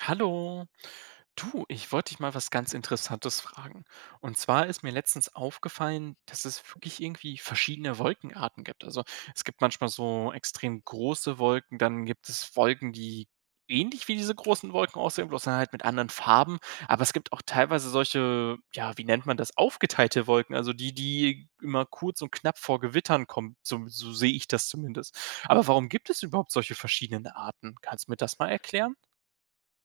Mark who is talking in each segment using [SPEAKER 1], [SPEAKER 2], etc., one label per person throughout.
[SPEAKER 1] Hallo. Du, ich wollte dich mal was ganz Interessantes fragen. Und zwar ist mir letztens aufgefallen, dass es wirklich irgendwie verschiedene Wolkenarten gibt. Also es gibt manchmal so extrem große Wolken, dann gibt es Wolken, die ähnlich wie diese großen Wolken aussehen, bloß dann halt mit anderen Farben. Aber es gibt auch teilweise solche, ja, wie nennt man das, aufgeteilte Wolken, also die, die immer kurz und knapp vor Gewittern kommen. So, so sehe ich das zumindest. Aber warum gibt es überhaupt solche verschiedenen Arten? Kannst du mir das mal erklären?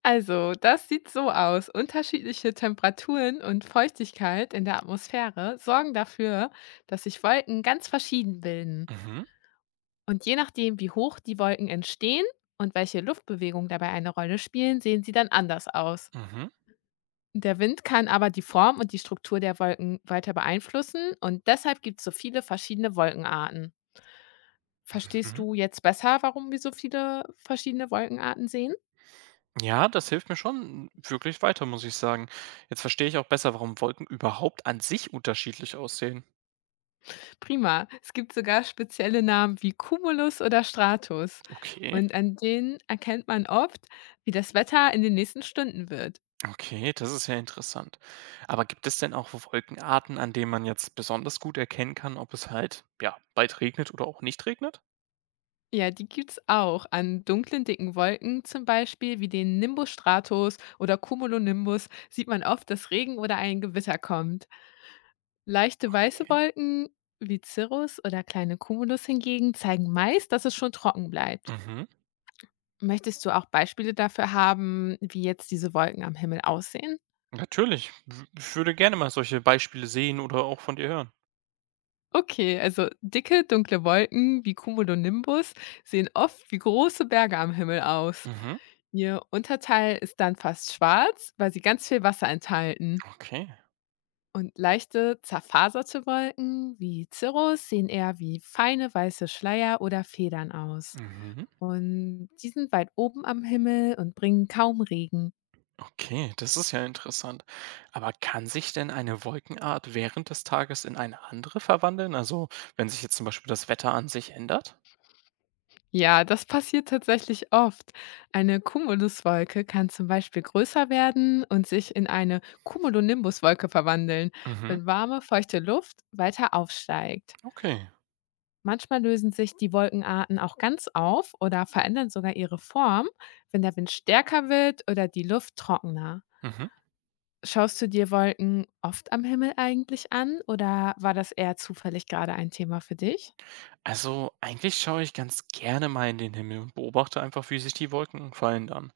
[SPEAKER 2] Also, das sieht so aus. Unterschiedliche Temperaturen und Feuchtigkeit in der Atmosphäre sorgen dafür, dass sich Wolken ganz verschieden bilden.
[SPEAKER 1] Mhm.
[SPEAKER 2] Und je nachdem, wie hoch die Wolken entstehen und welche Luftbewegungen dabei eine Rolle spielen, sehen sie dann anders aus.
[SPEAKER 1] Mhm,
[SPEAKER 2] Der Wind kann aber die Form und die Struktur der Wolken weiter beeinflussen und deshalb gibt es so viele verschiedene Wolkenarten. Verstehst
[SPEAKER 1] mhm.
[SPEAKER 2] du jetzt besser, warum wir so viele verschiedene Wolkenarten sehen?
[SPEAKER 1] Ja, das hilft mir schon wirklich weiter, muss ich sagen. Jetzt verstehe ich auch besser, warum Wolken überhaupt an sich unterschiedlich aussehen.
[SPEAKER 2] Prima. Es gibt sogar spezielle Namen wie Cumulus oder Stratus.
[SPEAKER 1] Okay,
[SPEAKER 2] Und an denen erkennt man oft, wie das Wetter in den nächsten Stunden wird.
[SPEAKER 1] okay, das ist ja interessant. Aber gibt es denn auch Wolkenarten, an denen man jetzt besonders gut erkennen kann, ob es halt, ja, bald regnet oder auch nicht regnet?
[SPEAKER 2] Ja, die gibt's auch an dunklen, dicken Wolken, zum Beispiel wie den Nimbostratus oder Cumulonimbus, sieht man oft, dass Regen oder ein Gewitter kommt. Leichte weiße
[SPEAKER 1] Okay.
[SPEAKER 2] Wolken wie Cirrus oder kleine Cumulus hingegen zeigen meist, dass es schon trocken bleibt.
[SPEAKER 1] Mhm.
[SPEAKER 2] Möchtest du auch Beispiele dafür haben, wie jetzt diese Wolken am Himmel aussehen?
[SPEAKER 1] Natürlich. Ich würde gerne mal solche Beispiele sehen oder auch von dir hören.
[SPEAKER 2] Okay, also dicke, dunkle Wolken wie Cumulonimbus sehen oft wie große Berge am Himmel aus.
[SPEAKER 1] Mhm.
[SPEAKER 2] Ihr Unterteil ist dann fast schwarz, weil sie ganz viel Wasser enthalten.
[SPEAKER 1] Okay.
[SPEAKER 2] Und leichte, zerfaserte Wolken wie Cirrus sehen eher wie feine weiße Schleier oder Federn aus.
[SPEAKER 1] Mhm.
[SPEAKER 2] Und die sind weit oben am Himmel und bringen kaum Regen.
[SPEAKER 1] Okay, das ist ja interessant. Aber kann sich denn eine Wolkenart während des Tages in eine andere verwandeln? Also, wenn sich jetzt zum Beispiel das Wetter an sich ändert?
[SPEAKER 2] Ja, das passiert tatsächlich oft. Eine Cumuluswolke kann zum Beispiel größer werden und sich in eine Cumulonimbuswolke verwandeln,
[SPEAKER 1] Mhm,
[SPEAKER 2] wenn warme, feuchte Luft weiter aufsteigt.
[SPEAKER 1] okay.
[SPEAKER 2] Manchmal lösen sich die Wolkenarten auch ganz auf oder verändern sogar ihre Form, wenn der Wind stärker wird oder die Luft trockener.
[SPEAKER 1] Mhm.
[SPEAKER 2] Schaust du dir Wolken oft am Himmel eigentlich an oder war das eher zufällig gerade ein Thema für dich?
[SPEAKER 1] Also, eigentlich schaue ich ganz gerne mal in den Himmel und beobachte einfach, wie sich die Wolken verändern.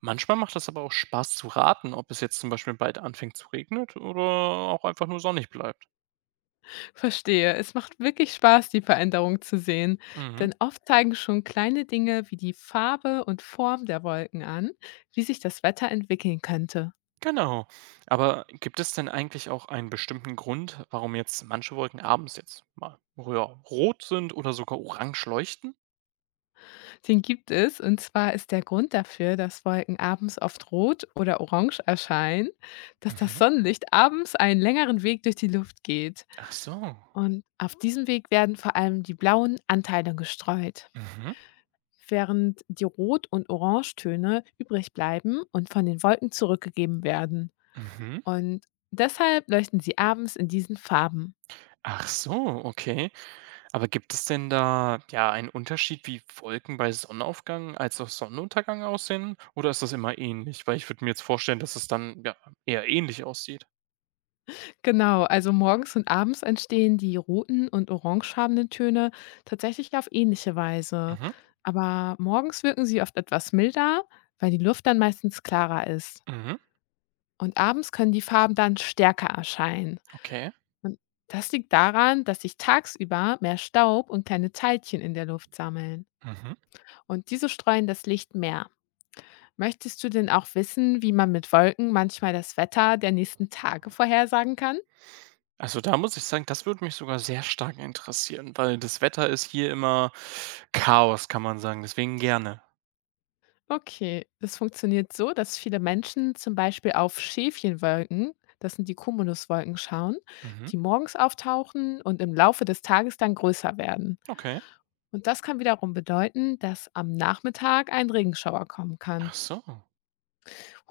[SPEAKER 1] Manchmal macht es aber auch Spaß zu raten, ob es jetzt zum Beispiel bald anfängt zu regnen oder auch einfach nur sonnig bleibt.
[SPEAKER 2] Verstehe. Es macht wirklich Spaß, die Veränderung zu sehen,
[SPEAKER 1] Mhm.
[SPEAKER 2] denn oft zeigen schon kleine Dinge wie die Farbe und Form der Wolken an, wie sich das Wetter entwickeln könnte.
[SPEAKER 1] Genau. Aber gibt es denn eigentlich auch einen bestimmten Grund, warum jetzt manche Wolken abends jetzt mal, ja, rot sind oder sogar orange leuchten?
[SPEAKER 2] Den gibt es, und zwar ist der Grund dafür, dass Wolken abends oft rot oder orange erscheinen, dass das
[SPEAKER 1] Mhm.
[SPEAKER 2] Sonnenlicht abends einen längeren Weg durch die Luft geht.
[SPEAKER 1] Ach so.
[SPEAKER 2] Und auf diesem Weg werden vor allem die blauen Anteile gestreut,
[SPEAKER 1] Mhm.
[SPEAKER 2] während die Rot- und Orangetöne übrig bleiben und von den Wolken zurückgegeben werden.
[SPEAKER 1] Mhm.
[SPEAKER 2] Und deshalb leuchten sie abends in diesen Farben.
[SPEAKER 1] Ach so, okay. Aber gibt es denn da ja einen Unterschied, wie Wolken bei Sonnenaufgang als auch Sonnenuntergang aussehen? Oder ist das immer ähnlich? Weil ich würde mir jetzt vorstellen, dass es dann ja eher ähnlich aussieht.
[SPEAKER 2] Genau, also morgens und abends entstehen die roten und orangefarbenen Töne tatsächlich auf ähnliche Weise.
[SPEAKER 1] Mhm.
[SPEAKER 2] Aber morgens wirken sie oft etwas milder, weil die Luft dann meistens klarer ist.
[SPEAKER 1] Mhm.
[SPEAKER 2] Und abends können die Farben dann stärker erscheinen.
[SPEAKER 1] Okay.
[SPEAKER 2] Und das liegt daran, dass sich tagsüber mehr Staub und kleine Teilchen in der Luft sammeln.
[SPEAKER 1] Mhm.
[SPEAKER 2] Und diese streuen das Licht mehr. Möchtest du denn auch wissen, wie man mit Wolken manchmal das Wetter der nächsten Tage vorhersagen kann?
[SPEAKER 1] Also, da muss ich sagen, das würde mich sogar sehr stark interessieren, weil das Wetter ist hier immer Chaos, kann man sagen. Deswegen gerne.
[SPEAKER 2] Okay, das funktioniert so, dass viele Menschen zum Beispiel auf Schäfchenwolken, das sind die Cumuluswolken, schauen,
[SPEAKER 1] Mhm,
[SPEAKER 2] die morgens auftauchen und im Laufe des Tages dann größer werden.
[SPEAKER 1] okay.
[SPEAKER 2] Und das kann wiederum bedeuten, dass am Nachmittag ein Regenschauer kommen kann.
[SPEAKER 1] Ach so.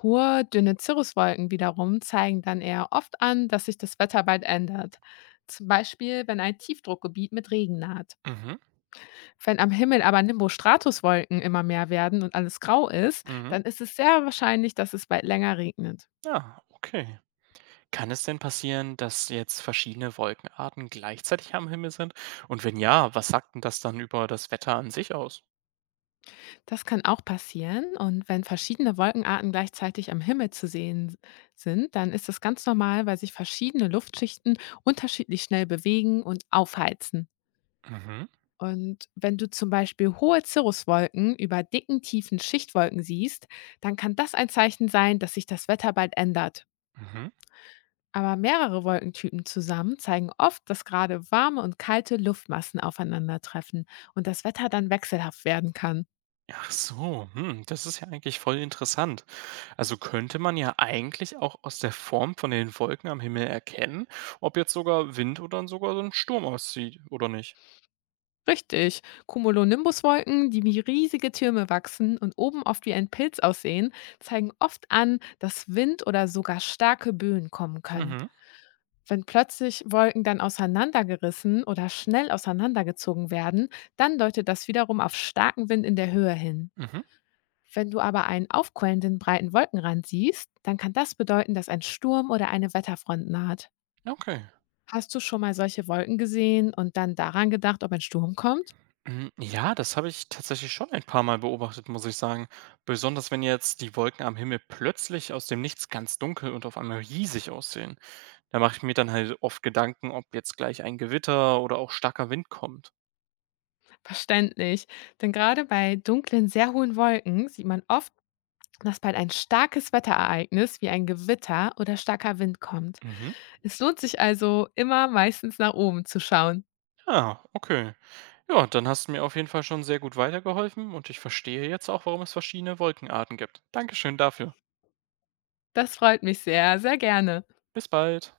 [SPEAKER 2] Hohe, dünne Cirruswolken wiederum zeigen dann eher oft an, dass sich das Wetter bald ändert. Zum Beispiel, wenn ein Tiefdruckgebiet mit Regen naht.
[SPEAKER 1] Mhm,
[SPEAKER 2] Wenn am Himmel aber Nimbostratuswolken immer mehr werden und alles grau ist,
[SPEAKER 1] mhm.
[SPEAKER 2] dann ist es sehr wahrscheinlich, dass es bald länger regnet.
[SPEAKER 1] Ja, okay. Kann es denn passieren, dass jetzt verschiedene Wolkenarten gleichzeitig am Himmel sind? Und wenn ja, was sagt denn das dann über das Wetter an sich aus?
[SPEAKER 2] Das kann auch passieren, und wenn verschiedene Wolkenarten gleichzeitig am Himmel zu sehen sind, dann ist das ganz normal, weil sich verschiedene Luftschichten unterschiedlich schnell bewegen und aufheizen.
[SPEAKER 1] Mhm,
[SPEAKER 2] Und wenn du zum Beispiel hohe Cirruswolken über dicken, tiefen Schichtwolken siehst, dann kann das ein Zeichen sein, dass sich das Wetter bald ändert.
[SPEAKER 1] mhm.
[SPEAKER 2] Aber mehrere Wolkentypen zusammen zeigen oft, dass gerade warme und kalte Luftmassen aufeinandertreffen und das Wetter dann wechselhaft werden kann.
[SPEAKER 1] Ach so, hm, das ist ja eigentlich voll interessant. Also könnte man ja eigentlich auch aus der Form von den Wolken am Himmel erkennen, ob jetzt sogar Wind oder sogar so ein Sturm auszieht oder nicht.
[SPEAKER 2] Richtig, Cumulonimbuswolken, die wie riesige Türme wachsen und oben oft wie ein Pilz aussehen, zeigen oft an, dass Wind oder sogar starke Böen kommen können.
[SPEAKER 1] Mhm,
[SPEAKER 2] Wenn plötzlich Wolken dann auseinandergerissen oder schnell auseinandergezogen werden, dann deutet das wiederum auf starken Wind in der Höhe hin.
[SPEAKER 1] mhm,
[SPEAKER 2] Wenn du aber einen aufquellenden breiten Wolkenrand siehst, dann kann das bedeuten, dass ein Sturm oder eine Wetterfront naht.
[SPEAKER 1] okay.
[SPEAKER 2] Hast du schon mal solche Wolken gesehen und dann daran gedacht, ob ein Sturm kommt?
[SPEAKER 1] Hm, ja, das habe ich tatsächlich schon ein paar Mal beobachtet, muss ich sagen. Besonders wenn jetzt die Wolken am Himmel plötzlich aus dem Nichts ganz dunkel und auf einmal riesig aussehen. Da mache ich mir dann halt oft Gedanken, ob jetzt gleich ein Gewitter oder auch starker Wind kommt.
[SPEAKER 2] Verständlich, denn gerade bei dunklen, sehr hohen Wolken sieht man oft, dass bald ein starkes Wetterereignis wie ein Gewitter oder starker Wind kommt.
[SPEAKER 1] Mhm.
[SPEAKER 2] Es lohnt sich also immer meistens nach oben zu schauen.
[SPEAKER 1] Ja, okay. Ja, dann hast du mir auf jeden Fall schon sehr gut weitergeholfen und ich verstehe jetzt auch, warum es verschiedene Wolkenarten gibt. Dankeschön dafür.
[SPEAKER 2] Das freut mich sehr, sehr gerne.
[SPEAKER 1] Bis bald.